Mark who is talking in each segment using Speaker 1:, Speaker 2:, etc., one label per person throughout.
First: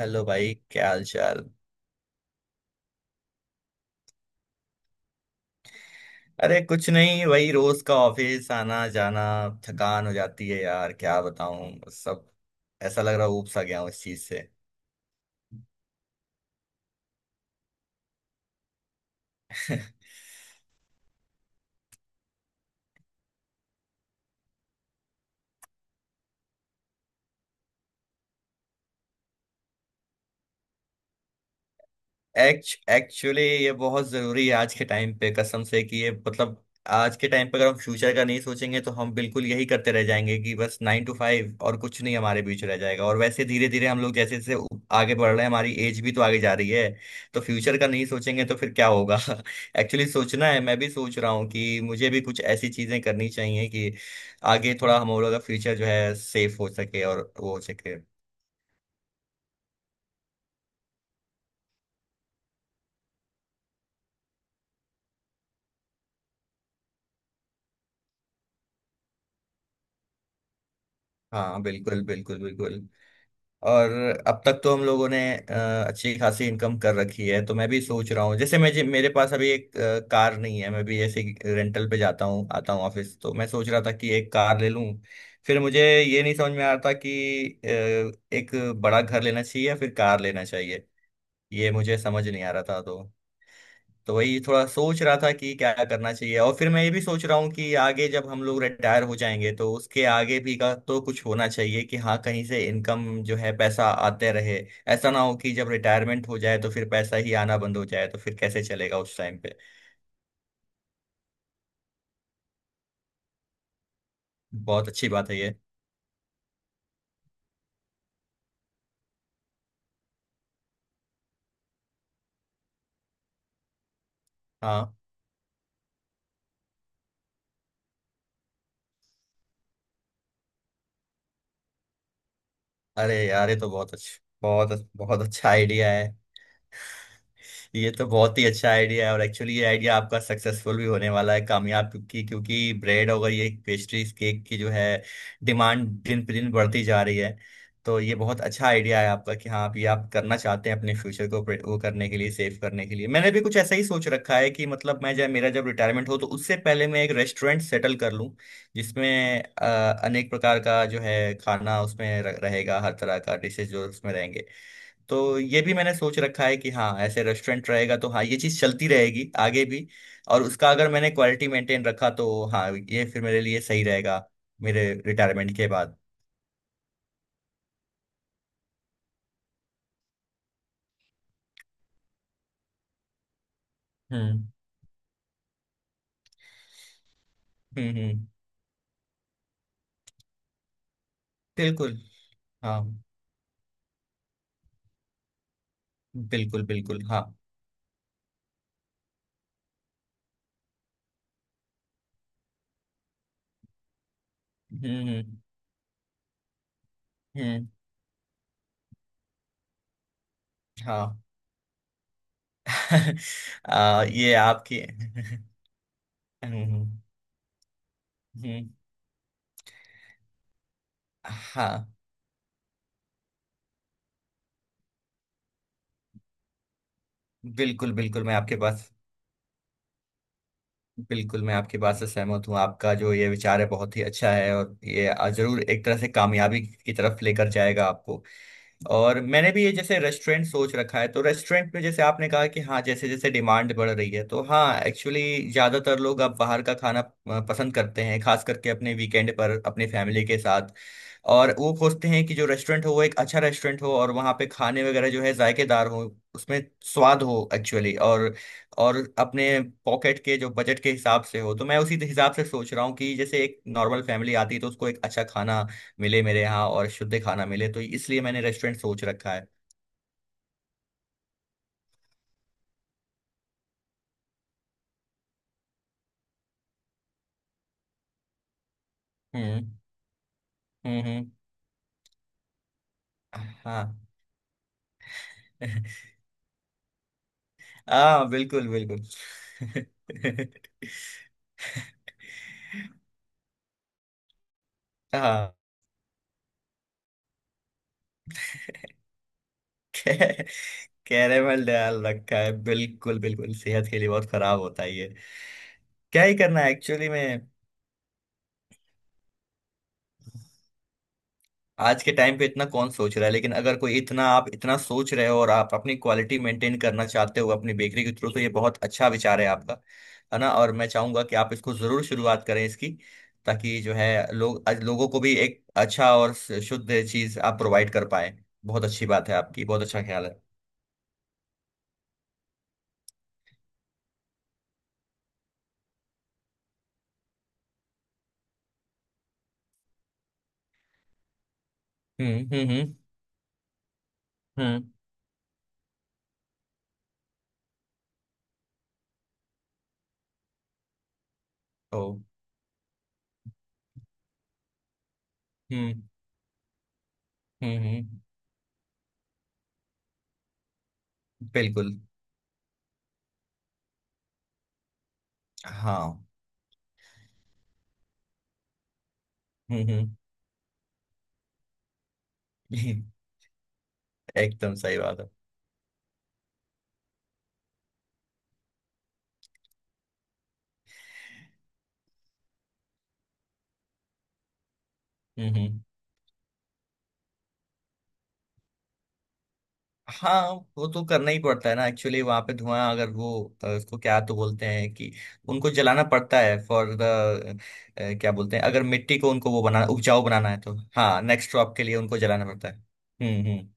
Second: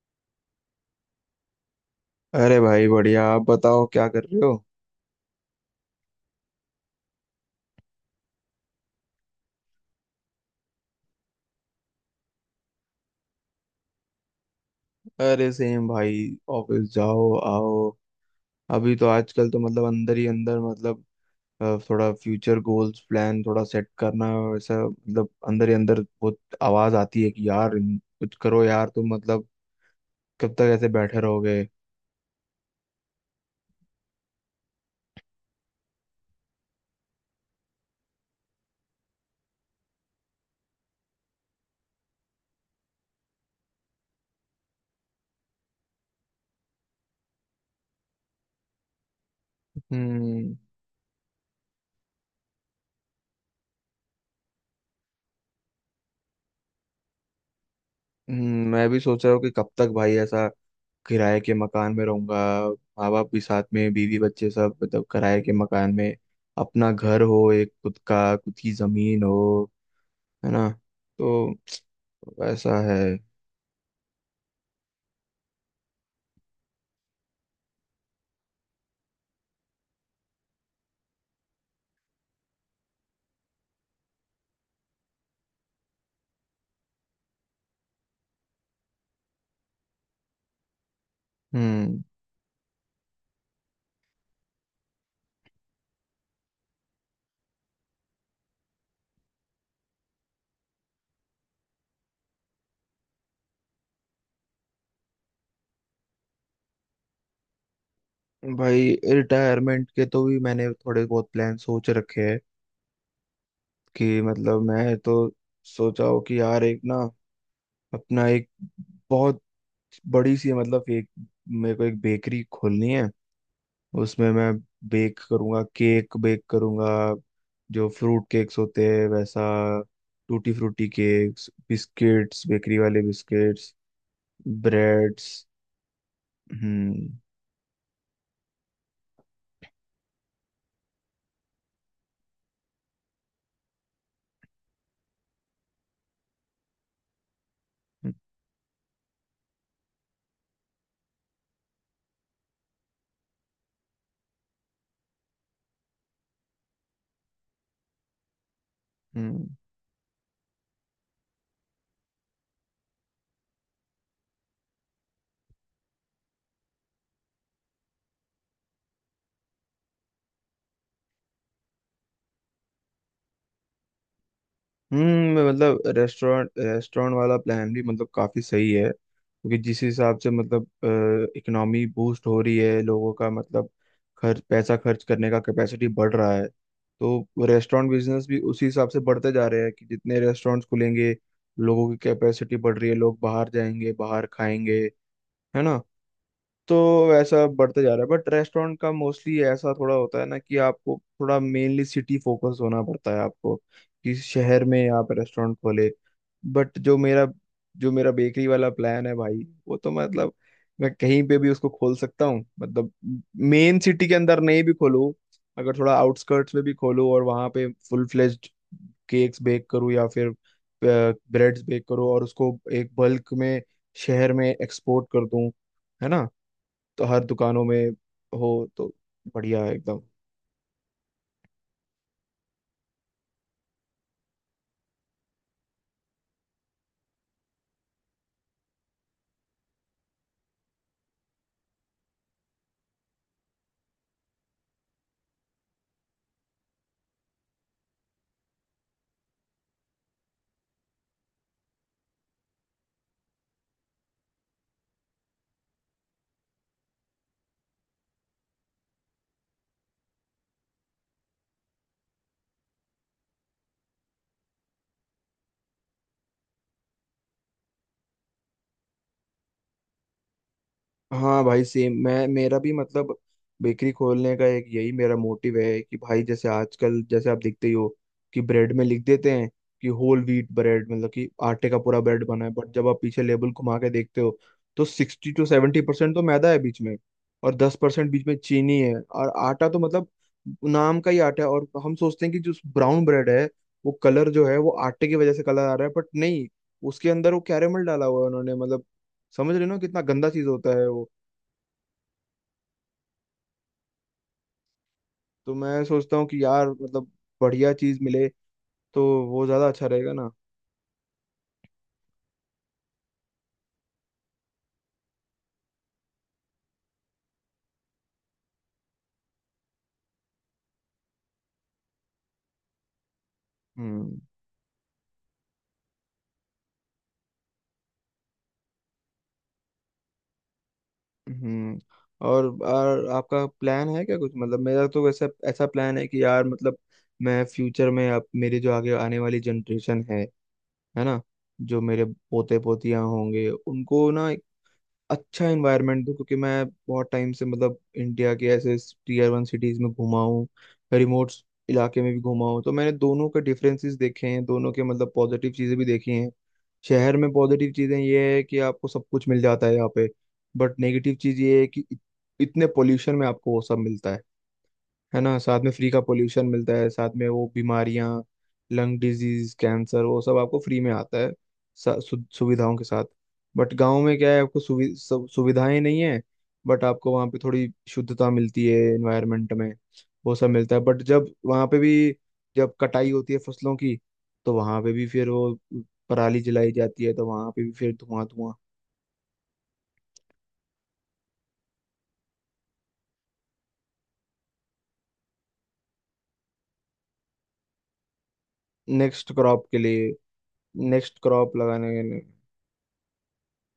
Speaker 1: Hello भाई, क्या हाल चाल।
Speaker 2: अरे भाई बढ़िया। आप बताओ क्या कर रहे हो?
Speaker 1: अरे कुछ नहीं, वही रोज का ऑफिस आना जाना। थकान हो जाती है यार, क्या बताऊं। सब ऐसा लग रहा है, ऊब सा गया हूं इस चीज से।
Speaker 2: अरे सेम भाई। ऑफिस जाओ आओ। अभी तो आजकल तो मतलब अंदर ही अंदर मतलब थोड़ा फ्यूचर गोल्स प्लान थोड़ा सेट करना वैसा मतलब अंदर ही अंदर बहुत आवाज आती है कि यार कुछ करो यार तुम मतलब कब तक ऐसे बैठे रहोगे।
Speaker 1: एक्चुअली ये बहुत जरूरी है आज के टाइम पे, कसम से, कि ये मतलब, आज के टाइम पे अगर हम फ्यूचर का नहीं सोचेंगे तो हम बिल्कुल यही करते रह जाएंगे कि बस नाइन टू फाइव और कुछ नहीं हमारे बीच रह जाएगा। और वैसे धीरे धीरे हम लोग जैसे जैसे आगे बढ़ रहे हैं, हमारी एज भी तो आगे जा रही है। तो फ्यूचर का नहीं सोचेंगे तो फिर क्या होगा। एक्चुअली सोचना
Speaker 2: हम्म।
Speaker 1: है। मैं भी सोच रहा हूँ कि मुझे भी कुछ ऐसी चीजें करनी चाहिए कि आगे थोड़ा हम लोगों का फ्यूचर जो है सेफ हो सके, और वो हो सके।
Speaker 2: मैं भी सोच रहा हूँ कि कब तक भाई ऐसा किराए के मकान में रहूंगा। माँ बाप भी साथ में, बीवी बच्चे सब मतलब किराए के मकान में। अपना घर हो एक, खुद का, खुद की जमीन हो, है ना? तो
Speaker 1: हाँ बिल्कुल बिल्कुल
Speaker 2: वैसा
Speaker 1: बिल्कुल।
Speaker 2: है।
Speaker 1: और अब तक तो हम लोगों ने अच्छी खासी इनकम कर रखी है, तो मैं भी सोच रहा हूँ जैसे मैं मेरे पास अभी एक कार नहीं है, मैं भी ऐसे ही रेंटल पे जाता हूँ आता हूँ ऑफिस। तो मैं सोच रहा था कि एक कार ले लूँ। फिर मुझे ये नहीं समझ में आ रहा था कि एक बड़ा घर लेना चाहिए या फिर कार लेना चाहिए। ये मुझे
Speaker 2: हम्म।
Speaker 1: समझ नहीं आ रहा था। तो वही थोड़ा सोच रहा था कि क्या करना चाहिए। और फिर मैं ये भी सोच रहा हूँ कि आगे जब हम लोग रिटायर हो जाएंगे तो उसके आगे भी का तो कुछ होना चाहिए कि हाँ, कहीं से इनकम जो है पैसा आते रहे। ऐसा ना हो कि जब रिटायरमेंट हो जाए तो फिर पैसा ही आना बंद हो जाए, तो फिर कैसे
Speaker 2: भाई
Speaker 1: चलेगा उस टाइम पे।
Speaker 2: रिटायरमेंट के तो भी मैंने थोड़े बहुत प्लान सोच रखे हैं कि मतलब
Speaker 1: बहुत
Speaker 2: मैं
Speaker 1: अच्छी
Speaker 2: तो
Speaker 1: बात है ये।
Speaker 2: सोचा हूँ कि यार एक ना अपना एक बहुत बड़ी सी मतलब एक, मेरे को एक बेकरी खोलनी है। उसमें मैं
Speaker 1: हाँ।
Speaker 2: बेक करूंगा, केक बेक करूंगा, जो फ्रूट केक्स होते हैं वैसा, tutti frutti cakes, biscuits, bakery वाले
Speaker 1: अरे यार, ये तो
Speaker 2: बिस्किट्स,
Speaker 1: बहुत अच्छा, बहुत बहुत
Speaker 2: ब्रेड्स।
Speaker 1: अच्छा आइडिया है।
Speaker 2: हम्म।
Speaker 1: ये तो बहुत ही अच्छा आइडिया है, और एक्चुअली ये आइडिया आपका सक्सेसफुल भी होने वाला है, कामयाब, क्योंकि क्योंकि ब्रेड और ये पेस्ट्रीज केक की जो है डिमांड दिन पे दिन बढ़ती जा रही है। तो ये बहुत अच्छा आइडिया है आपका कि हाँ, आप ये आप करना चाहते हैं, अपने फ्यूचर को वो करने के लिए, सेव करने के लिए। मैंने भी कुछ ऐसा ही सोच रखा है कि मतलब मैं जब मेरा जब रिटायरमेंट हो तो उससे पहले मैं एक रेस्टोरेंट सेटल कर लूँ, जिसमें
Speaker 2: हम्म।
Speaker 1: अ, अनेक प्रकार का जो है खाना उसमें रहेगा, हर तरह का डिशेज जो उसमें रहेंगे। तो ये भी मैंने सोच रखा है कि हाँ, ऐसे रेस्टोरेंट रहेगा तो हाँ ये चीज़ चलती रहेगी आगे भी। और उसका अगर मैंने क्वालिटी मेंटेन रखा तो हाँ, ये फिर मेरे लिए सही रहेगा, मेरे
Speaker 2: हम्म।
Speaker 1: रिटायरमेंट के
Speaker 2: मतलब
Speaker 1: बाद।
Speaker 2: रेस्टोरेंट रेस्टोरेंट वाला प्लान भी मतलब काफी सही है क्योंकि जिस हिसाब से मतलब इकोनॉमी बूस्ट हो रही है, लोगों का मतलब खर्च,
Speaker 1: हम्म
Speaker 2: पैसा खर्च करने का कैपेसिटी बढ़ रहा है, तो
Speaker 1: हम्म।
Speaker 2: रेस्टोरेंट बिजनेस
Speaker 1: हम्म।
Speaker 2: भी उसी हिसाब से बढ़ते जा रहे हैं कि जितने रेस्टोरेंट्स खुलेंगे, लोगों की
Speaker 1: बिल्कुल।
Speaker 2: कैपेसिटी बढ़
Speaker 1: हाँ
Speaker 2: रही है, लोग बाहर जाएंगे, बाहर खाएंगे, है ना?
Speaker 1: बिल्कुल
Speaker 2: तो
Speaker 1: बिल्कुल। हाँ।
Speaker 2: वैसा बढ़ते जा रहा है। बट रेस्टोरेंट का मोस्टली ऐसा थोड़ा होता है ना कि आपको थोड़ा मेनली सिटी फोकस होना पड़ता है आपको, कि शहर में आप
Speaker 1: हम्म।
Speaker 2: रेस्टोरेंट खोले। बट जो मेरा
Speaker 1: हम्म,
Speaker 2: जो मेरा बेकरी वाला प्लान है भाई, वो तो मतलब मैं
Speaker 1: हाँ।
Speaker 2: कहीं पे भी उसको खोल सकता हूँ। मतलब मेन सिटी के
Speaker 1: ये
Speaker 2: अंदर नहीं भी
Speaker 1: आपकी।
Speaker 2: खोलूँ, अगर थोड़ा आउटस्कर्ट्स में भी
Speaker 1: हम्म।
Speaker 2: खोलूँ और वहाँ पे फुल फ्लेज्ड
Speaker 1: हम्म,
Speaker 2: केक्स बेक करूँ या फिर ब्रेड्स बेक
Speaker 1: हाँ।
Speaker 2: करूँ और उसको एक बल्क में शहर में एक्सपोर्ट कर दूँ, है ना? तो हर दुकानों में
Speaker 1: बिल्कुल बिल्कुल, मैं
Speaker 2: हो,
Speaker 1: आपके पास।
Speaker 2: तो बढ़िया है एकदम।
Speaker 1: बिल्कुल, मैं आपकी बात से सहमत हूँ। आपका जो ये विचार है बहुत ही अच्छा है, और ये जरूर एक तरह से कामयाबी की तरफ लेकर जाएगा आपको। और मैंने भी ये जैसे रेस्टोरेंट सोच रखा है, तो रेस्टोरेंट में जैसे आपने कहा कि हाँ, जैसे जैसे डिमांड बढ़ रही है तो हाँ, एक्चुअली ज्यादातर लोग अब बाहर का खाना पसंद करते हैं, खास करके अपने वीकेंड पर, अपनी फैमिली के साथ। और वो खोजते हैं कि जो रेस्टोरेंट हो वो एक अच्छा रेस्टोरेंट हो, और वहाँ पे खाने वगैरह जो है जायकेदार हो, उसमें स्वाद हो एक्चुअली। और अपने पॉकेट के जो बजट के हिसाब से हो। तो मैं उसी हिसाब से सोच रहा हूँ कि जैसे एक नॉर्मल फैमिली आती है तो उसको एक अच्छा खाना मिले मेरे यहाँ, और शुद्ध खाना मिले, तो इसलिए मैंने रेस्टोरेंट सोच रखा है।
Speaker 2: हाँ भाई सेम। मैं, मेरा भी मतलब बेकरी खोलने का एक यही मेरा मोटिव है कि भाई जैसे आजकल, जैसे आप देखते ही हो कि ब्रेड में लिख देते हैं
Speaker 1: हम्म
Speaker 2: कि होल व्हीट ब्रेड,
Speaker 1: हम्म।
Speaker 2: मतलब कि आटे का पूरा ब्रेड बना है। बट जब आप पीछे लेबल घुमा
Speaker 1: हाँ।
Speaker 2: के देखते हो तो सिक्सटी टू सेवेंटी परसेंट तो मैदा है बीच में, और 10% बीच
Speaker 1: हाँ
Speaker 2: में
Speaker 1: बिल्कुल
Speaker 2: चीनी है,
Speaker 1: बिल्कुल।
Speaker 2: और आटा तो मतलब नाम का ही आटा है। और हम सोचते हैं कि जो ब्राउन ब्रेड है वो कलर जो है वो आटे की वजह से
Speaker 1: हाँ।
Speaker 2: कलर आ रहा है, बट नहीं, उसके अंदर वो कैरेमल डाला हुआ है उन्होंने, मतलब समझ रहे हो ना कितना गंदा
Speaker 1: कै-
Speaker 2: चीज होता है वो।
Speaker 1: कैरेमल डाल रखा है, बिल्कुल बिल्कुल, सेहत के लिए बहुत खराब होता है ये।
Speaker 2: तो मैं सोचता
Speaker 1: क्या
Speaker 2: हूँ
Speaker 1: ही
Speaker 2: कि
Speaker 1: करना
Speaker 2: यार
Speaker 1: है एक्चुअली
Speaker 2: मतलब
Speaker 1: में।
Speaker 2: बढ़िया चीज मिले तो वो ज्यादा अच्छा रहेगा ना।
Speaker 1: आज के टाइम पे इतना कौन सोच रहा है, लेकिन अगर कोई इतना, आप इतना सोच रहे हो और आप अपनी क्वालिटी मेंटेन करना चाहते हो अपनी बेकरी के थ्रू, तो ये बहुत अच्छा विचार है आपका। है ना। और मैं चाहूंगा कि आप इसको जरूर शुरुआत करें इसकी, ताकि जो है
Speaker 2: हम्म।
Speaker 1: लोग आज लोगों को भी एक अच्छा और शुद्ध चीज आप प्रोवाइड कर पाए। बहुत अच्छी बात है आपकी, बहुत अच्छा ख्याल है।
Speaker 2: हम्म। और आपका प्लान है क्या कुछ? मतलब मेरा तो वैसा ऐसा प्लान है कि यार मतलब मैं फ्यूचर में, अब मेरे जो आगे आने वाली जनरेशन है ना, जो मेरे पोते
Speaker 1: हम्म।
Speaker 2: पोतियां होंगे, उनको ना एक
Speaker 1: हम्म।
Speaker 2: अच्छा एनवायरनमेंट दूं। क्योंकि मैं बहुत टाइम से मतलब इंडिया के ऐसे टीयर वन सिटीज में घुमा हूँ, रिमोट
Speaker 1: ओ।
Speaker 2: इलाके में भी घुमा हूँ। तो मैंने दोनों के डिफरेंसेस देखे हैं, दोनों के मतलब पॉजिटिव चीजें भी
Speaker 1: हम्म
Speaker 2: देखी हैं। शहर में पॉजिटिव
Speaker 1: हम्म।
Speaker 2: चीजें
Speaker 1: हम्म,
Speaker 2: ये है कि आपको सब कुछ मिल जाता है यहाँ पे। बट नेगेटिव चीज ये है कि
Speaker 1: बिल्कुल।
Speaker 2: इतने पोल्यूशन में आपको वो सब मिलता है ना, साथ में फ्री का
Speaker 1: हाँ।
Speaker 2: पोल्यूशन मिलता है, साथ में वो बीमारियां, लंग डिजीज, कैंसर
Speaker 1: हम्म
Speaker 2: वो सब आपको फ्री में आता है सुविधाओं के
Speaker 1: हम्म।
Speaker 2: साथ। बट गांव में क्या है, आपको
Speaker 1: एकदम सही बात है।
Speaker 2: सुविधाएं नहीं है, बट आपको वहाँ पे थोड़ी शुद्धता मिलती है एनवायरनमेंट में, वो सब मिलता है। बट जब वहाँ पे भी, जब कटाई होती है फसलों की, तो वहाँ पे भी फिर वो
Speaker 1: हम्म।
Speaker 2: पराली जलाई जाती है, तो वहाँ पे भी फिर धुआं धुआं।
Speaker 1: हाँ। वो तो करना ही पड़ता है ना एक्चुअली, वहां पे धुआं अगर वो उसको क्या तो बोलते हैं कि उनको जलाना पड़ता है, फॉर द, क्या बोलते हैं, अगर मिट्टी को
Speaker 2: नेक्स्ट
Speaker 1: उनको वो
Speaker 2: क्रॉप के
Speaker 1: बनाना,
Speaker 2: लिए,
Speaker 1: उपजाऊ बनाना है तो
Speaker 2: नेक्स्ट
Speaker 1: हाँ, नेक्स्ट
Speaker 2: क्रॉप
Speaker 1: क्रॉप के
Speaker 2: लगाने
Speaker 1: लिए
Speaker 2: के
Speaker 1: उनको
Speaker 2: लिए।
Speaker 1: जलाना पड़ता है। हम्म।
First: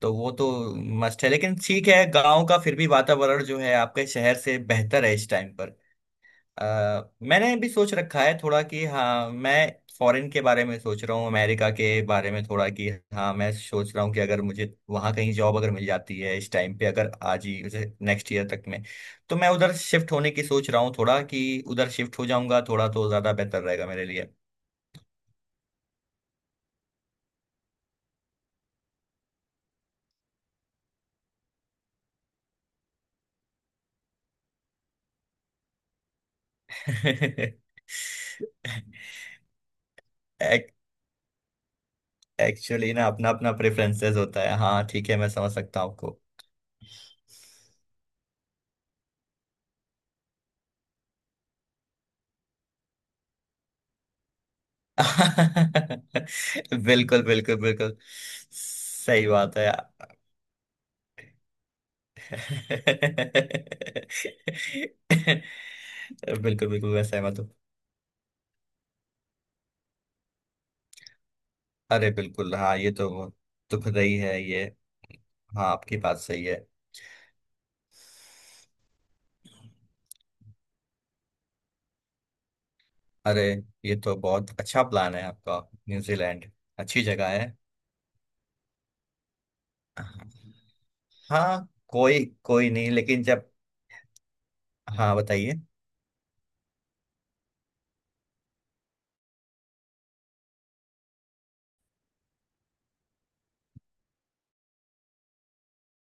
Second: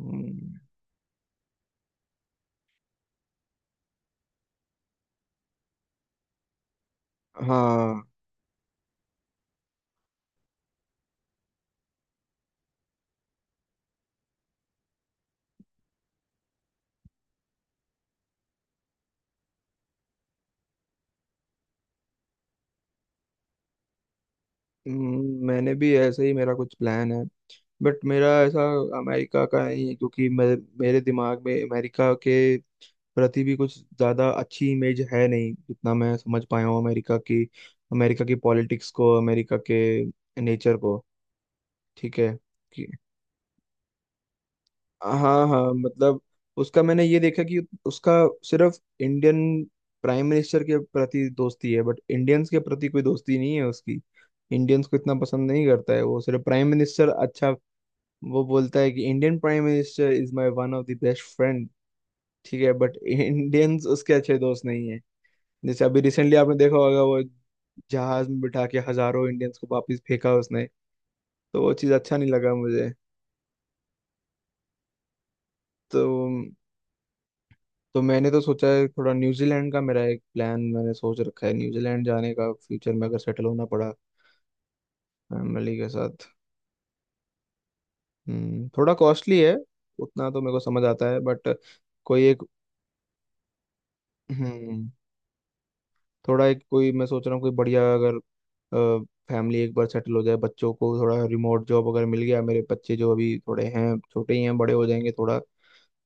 Speaker 1: तो वो तो मस्ट है, लेकिन ठीक है, गांव का फिर भी वातावरण जो है आपके शहर से बेहतर है इस टाइम पर। अ, मैंने भी सोच
Speaker 2: हाँ।
Speaker 1: रखा है थोड़ा कि हाँ, मैं फॉरेन के बारे में सोच रहा हूँ, अमेरिका के बारे में थोड़ा कि हाँ, मैं सोच रहा हूँ कि अगर मुझे वहाँ कहीं जॉब अगर मिल जाती है इस टाइम पे, अगर आज ही जैसे नेक्स्ट ईयर तक में, तो मैं उधर शिफ्ट होने की सोच रहा हूँ थोड़ा कि उधर शिफ्ट हो जाऊंगा, थोड़ा तो ज़्यादा बेहतर रहेगा मेरे लिए।
Speaker 2: मैंने भी ऐसे ही मेरा कुछ प्लान है, बट मेरा ऐसा अमेरिका का नहीं है क्योंकि मैं, मेरे दिमाग में अमेरिका के प्रति भी कुछ ज़्यादा अच्छी इमेज है नहीं, जितना मैं समझ पाया हूँ अमेरिका की, अमेरिका की पॉलिटिक्स को, अमेरिका के नेचर को। ठीक है कि
Speaker 1: एक्चुअली ना, अपना अपना प्रेफरेंसेस होता है, हाँ ठीक है, मैं
Speaker 2: हाँ
Speaker 1: समझ
Speaker 2: हाँ,
Speaker 1: सकता हूँ।
Speaker 2: मतलब उसका मैंने ये देखा कि उसका सिर्फ इंडियन प्राइम मिनिस्टर के प्रति दोस्ती है, बट इंडियंस के प्रति कोई दोस्ती नहीं है उसकी, इंडियंस को इतना पसंद नहीं करता है वो, सिर्फ प्राइम मिनिस्टर
Speaker 1: बिल्कुल
Speaker 2: अच्छा।
Speaker 1: बिल्कुल बिल्कुल।
Speaker 2: वो बोलता है कि
Speaker 1: सही
Speaker 2: इंडियन
Speaker 1: बात है
Speaker 2: प्राइम
Speaker 1: यार।
Speaker 2: Minister is my one of the best friend. ठीक है, बट इंडियंस उसके अच्छे दोस्त नहीं है। जैसे अभी रिसेंटली आपने
Speaker 1: बिल्कुल
Speaker 2: देखा
Speaker 1: बिल्कुल,
Speaker 2: होगा
Speaker 1: मैं
Speaker 2: वो
Speaker 1: सहमत हूँ।
Speaker 2: जहाज में बिठा के हजारों इंडियंस को वापस फेंका उसने। तो वो चीज़
Speaker 1: अरे
Speaker 2: अच्छा नहीं लगा
Speaker 1: बिल्कुल, हाँ,
Speaker 2: मुझे।
Speaker 1: ये तो बहुत दुख रही है ये। हाँ, आपकी
Speaker 2: तो
Speaker 1: बात सही है।
Speaker 2: तो मैंने तो सोचा है थोड़ा न्यूजीलैंड का, मेरा एक प्लान मैंने सोच रखा है न्यूजीलैंड जाने का फ्यूचर में, अगर
Speaker 1: अरे,
Speaker 2: सेटल होना पड़ा
Speaker 1: ये तो बहुत अच्छा प्लान है आपका।
Speaker 2: फैमिली के साथ।
Speaker 1: न्यूजीलैंड अच्छी जगह है।
Speaker 2: थोड़ा कॉस्टली है उतना तो मेरे को समझ आता है, बट
Speaker 1: हाँ,
Speaker 2: कोई
Speaker 1: कोई
Speaker 2: एक,
Speaker 1: कोई नहीं, लेकिन जब,
Speaker 2: हम्म,
Speaker 1: हाँ बताइए।
Speaker 2: थोड़ा एक कोई मैं सोच रहा हूँ, कोई बढ़िया अगर फैमिली एक बार सेटल हो जाए, बच्चों को थोड़ा रिमोट जॉब अगर मिल गया, मेरे बच्चे जो अभी थोड़े हैं छोटे ही हैं, बड़े हो जाएंगे थोड़ा,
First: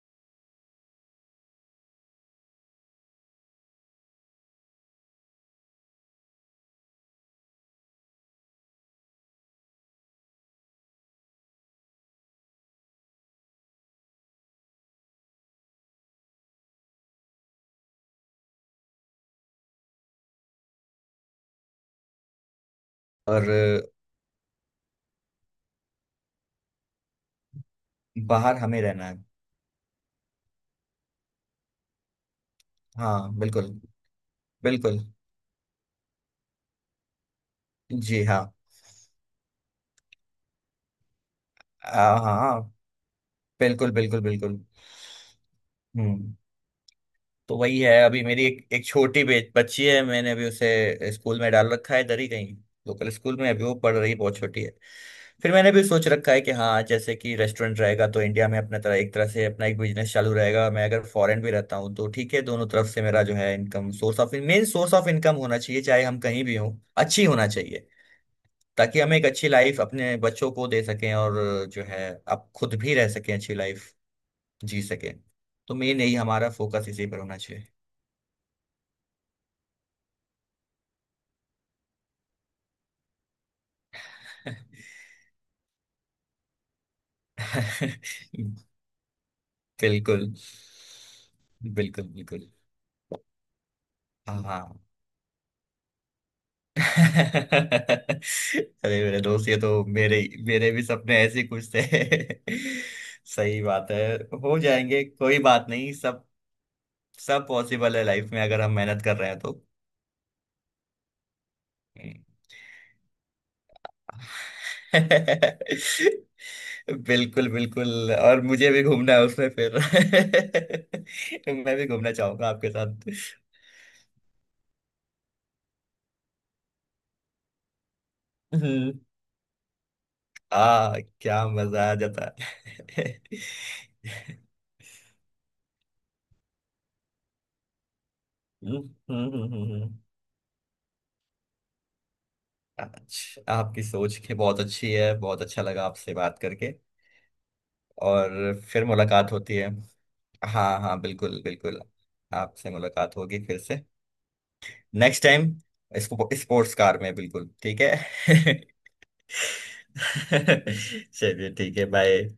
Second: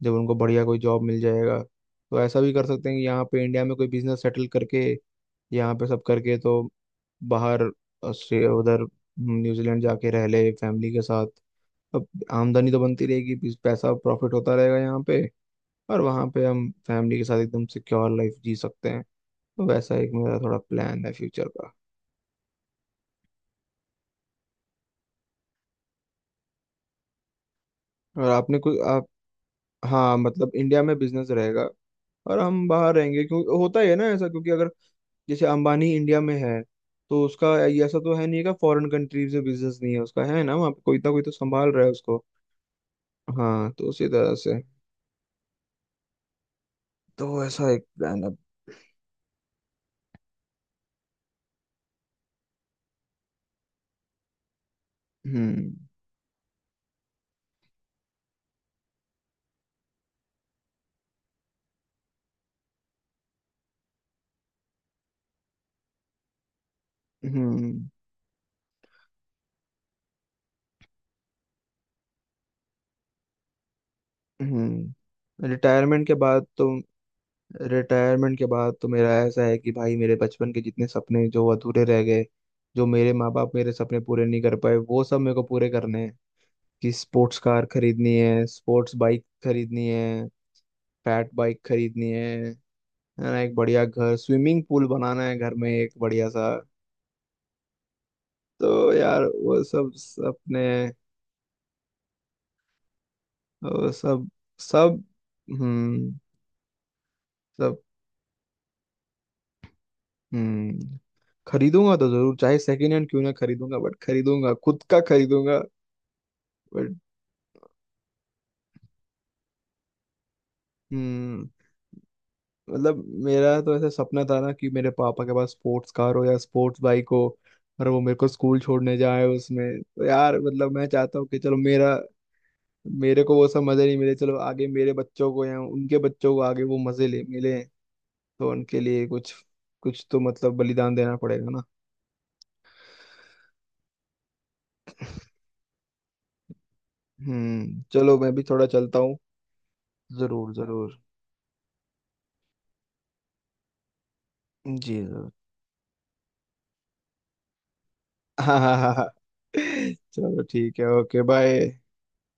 Speaker 2: जब उनको बढ़िया कोई जॉब मिल जाएगा, तो ऐसा भी कर सकते हैं कि यहाँ पे इंडिया में कोई बिजनेस सेटल करके यहाँ पे सब करके तो बाहर ऑस्ट्रेलिया उधर न्यूजीलैंड जाके रह ले फैमिली के साथ। अब आमदनी तो बनती रहेगी, पैसा प्रॉफिट होता रहेगा यहाँ पे, और वहाँ पे हम फैमिली के साथ एकदम सिक्योर लाइफ जी सकते हैं। तो वैसा एक मेरा थोड़ा प्लान है फ्यूचर का।
Speaker 1: और
Speaker 2: और
Speaker 1: बाहर
Speaker 2: आपने कोई
Speaker 1: हमें
Speaker 2: आप,
Speaker 1: रहना है।
Speaker 2: हाँ मतलब इंडिया में बिजनेस रहेगा और हम बाहर रहेंगे
Speaker 1: हाँ
Speaker 2: क्योंकि
Speaker 1: बिल्कुल
Speaker 2: होता ही है ना ऐसा, क्योंकि अगर
Speaker 1: बिल्कुल।
Speaker 2: जैसे अंबानी इंडिया में है, तो उसका ये ऐसा तो
Speaker 1: जी
Speaker 2: है
Speaker 1: हाँ।
Speaker 2: नहीं का फॉरेन कंट्रीज में बिजनेस नहीं है उसका, है ना, वहाँ पे कोई ना कोई तो संभाल रहा है
Speaker 1: हाँ
Speaker 2: उसको।
Speaker 1: हाँ हाँ।
Speaker 2: हाँ तो
Speaker 1: बिल्कुल
Speaker 2: उसी
Speaker 1: बिल्कुल
Speaker 2: तरह से
Speaker 1: बिल्कुल। हम्म।
Speaker 2: तो
Speaker 1: तो
Speaker 2: ऐसा
Speaker 1: वही
Speaker 2: एक
Speaker 1: है, अभी
Speaker 2: प्लान अब।
Speaker 1: मेरी एक एक छोटी बच्ची है, मैंने अभी उसे स्कूल में डाल रखा है इधर ही कहीं, लोकल स्कूल में। अभी वो पढ़ रही, बहुत छोटी है। फिर मैंने
Speaker 2: हम्म।
Speaker 1: भी सोच रखा है कि हाँ, जैसे कि रेस्टोरेंट रहेगा तो इंडिया में अपना तरह, एक तरह से अपना एक बिजनेस चालू रहेगा। मैं अगर फॉरेन भी रहता हूँ तो ठीक है, दोनों तरफ से मेरा जो है income source of, main source of income होना चाहिए, चाहे हम कहीं भी हों। अच्छी होना चाहिए,
Speaker 2: हम्म।
Speaker 1: ताकि हम एक अच्छी लाइफ अपने बच्चों को दे सकें, और जो है आप खुद भी रह सकें, अच्छी लाइफ जी सके।
Speaker 2: हम्म।
Speaker 1: तो मेन
Speaker 2: रिटायरमेंट के
Speaker 1: यही
Speaker 2: बाद
Speaker 1: हमारा
Speaker 2: तो,
Speaker 1: फोकस इसी पर होना चाहिए।
Speaker 2: रिटायरमेंट के बाद तो मेरा ऐसा है कि भाई मेरे बचपन के जितने सपने जो अधूरे रह गए, जो मेरे माँ बाप मेरे सपने पूरे नहीं कर पाए, वो सब मेरे को पूरे करने हैं। कि स्पोर्ट्स कार खरीदनी है, स्पोर्ट्स बाइक खरीदनी
Speaker 1: बिल्कुल
Speaker 2: है, फैट बाइक
Speaker 1: बिल्कुल
Speaker 2: खरीदनी है
Speaker 1: बिल्कुल।
Speaker 2: है ना, एक बढ़िया घर, स्विमिंग
Speaker 1: हाँ।
Speaker 2: पूल बनाना है घर में एक बढ़िया सा।
Speaker 1: अरे
Speaker 2: तो
Speaker 1: मेरे
Speaker 2: यार
Speaker 1: दोस्त, ये
Speaker 2: वो
Speaker 1: तो
Speaker 2: सब
Speaker 1: मेरे,
Speaker 2: अपने
Speaker 1: मेरे भी सपने ऐसे ही कुछ थे। सही
Speaker 2: वो
Speaker 1: बात है।
Speaker 2: सब।
Speaker 1: हो
Speaker 2: सब।
Speaker 1: जाएंगे, कोई बात नहीं,
Speaker 2: हम्म।
Speaker 1: सब सब
Speaker 2: सब।
Speaker 1: पॉसिबल है लाइफ में, अगर हम मेहनत कर रहे हैं तो।
Speaker 2: हम्म। खरीदूंगा तो
Speaker 1: हम्म।
Speaker 2: जरूर, चाहे सेकंड हैंड क्यों ना खरीदूंगा, बट खरीदूंगा खुद का खरीदूंगा। बट
Speaker 1: बिल्कुल बिल्कुल, और मुझे भी घूमना है उसमें फिर।
Speaker 2: हम्म,
Speaker 1: मैं भी घूमना चाहूंगा आपके साथ।
Speaker 2: मतलब मेरा तो ऐसा सपना था ना कि मेरे पापा के पास स्पोर्ट्स कार हो या स्पोर्ट्स बाइक हो, और वो मेरे को स्कूल
Speaker 1: हम्म,
Speaker 2: छोड़ने जाए उसमें, तो यार मतलब मैं
Speaker 1: आ
Speaker 2: चाहता हूँ कि
Speaker 1: क्या
Speaker 2: चलो
Speaker 1: मजा
Speaker 2: मेरा,
Speaker 1: आ जाता।
Speaker 2: मेरे को वो सब मजे नहीं मिले, चलो आगे मेरे बच्चों को या उनके बच्चों को आगे वो मजे ले मिले, तो
Speaker 1: हम्म,
Speaker 2: उनके लिए कुछ
Speaker 1: हम्म, हम्म, हम्म।
Speaker 2: कुछ तो मतलब बलिदान देना पड़ेगा ना।
Speaker 1: अच्छा, आपकी सोच के बहुत अच्छी है, बहुत अच्छा लगा आपसे बात करके।
Speaker 2: चलो
Speaker 1: और
Speaker 2: मैं भी थोड़ा
Speaker 1: फिर
Speaker 2: चलता हूँ।
Speaker 1: मुलाकात होती है।
Speaker 2: जरूर
Speaker 1: हाँ
Speaker 2: जरूर।
Speaker 1: हाँ बिल्कुल बिल्कुल। आपसे मुलाकात होगी फिर से,
Speaker 2: जी
Speaker 1: नेक्स्ट
Speaker 2: जरूर।
Speaker 1: टाइम, इसको स्पोर्ट्स कार में। बिल्कुल ठीक है।
Speaker 2: हाँ हाँ हाँ हाँ। चलो ठीक है ओके
Speaker 1: चलिए ठीक
Speaker 2: बाय।
Speaker 1: है, बाय।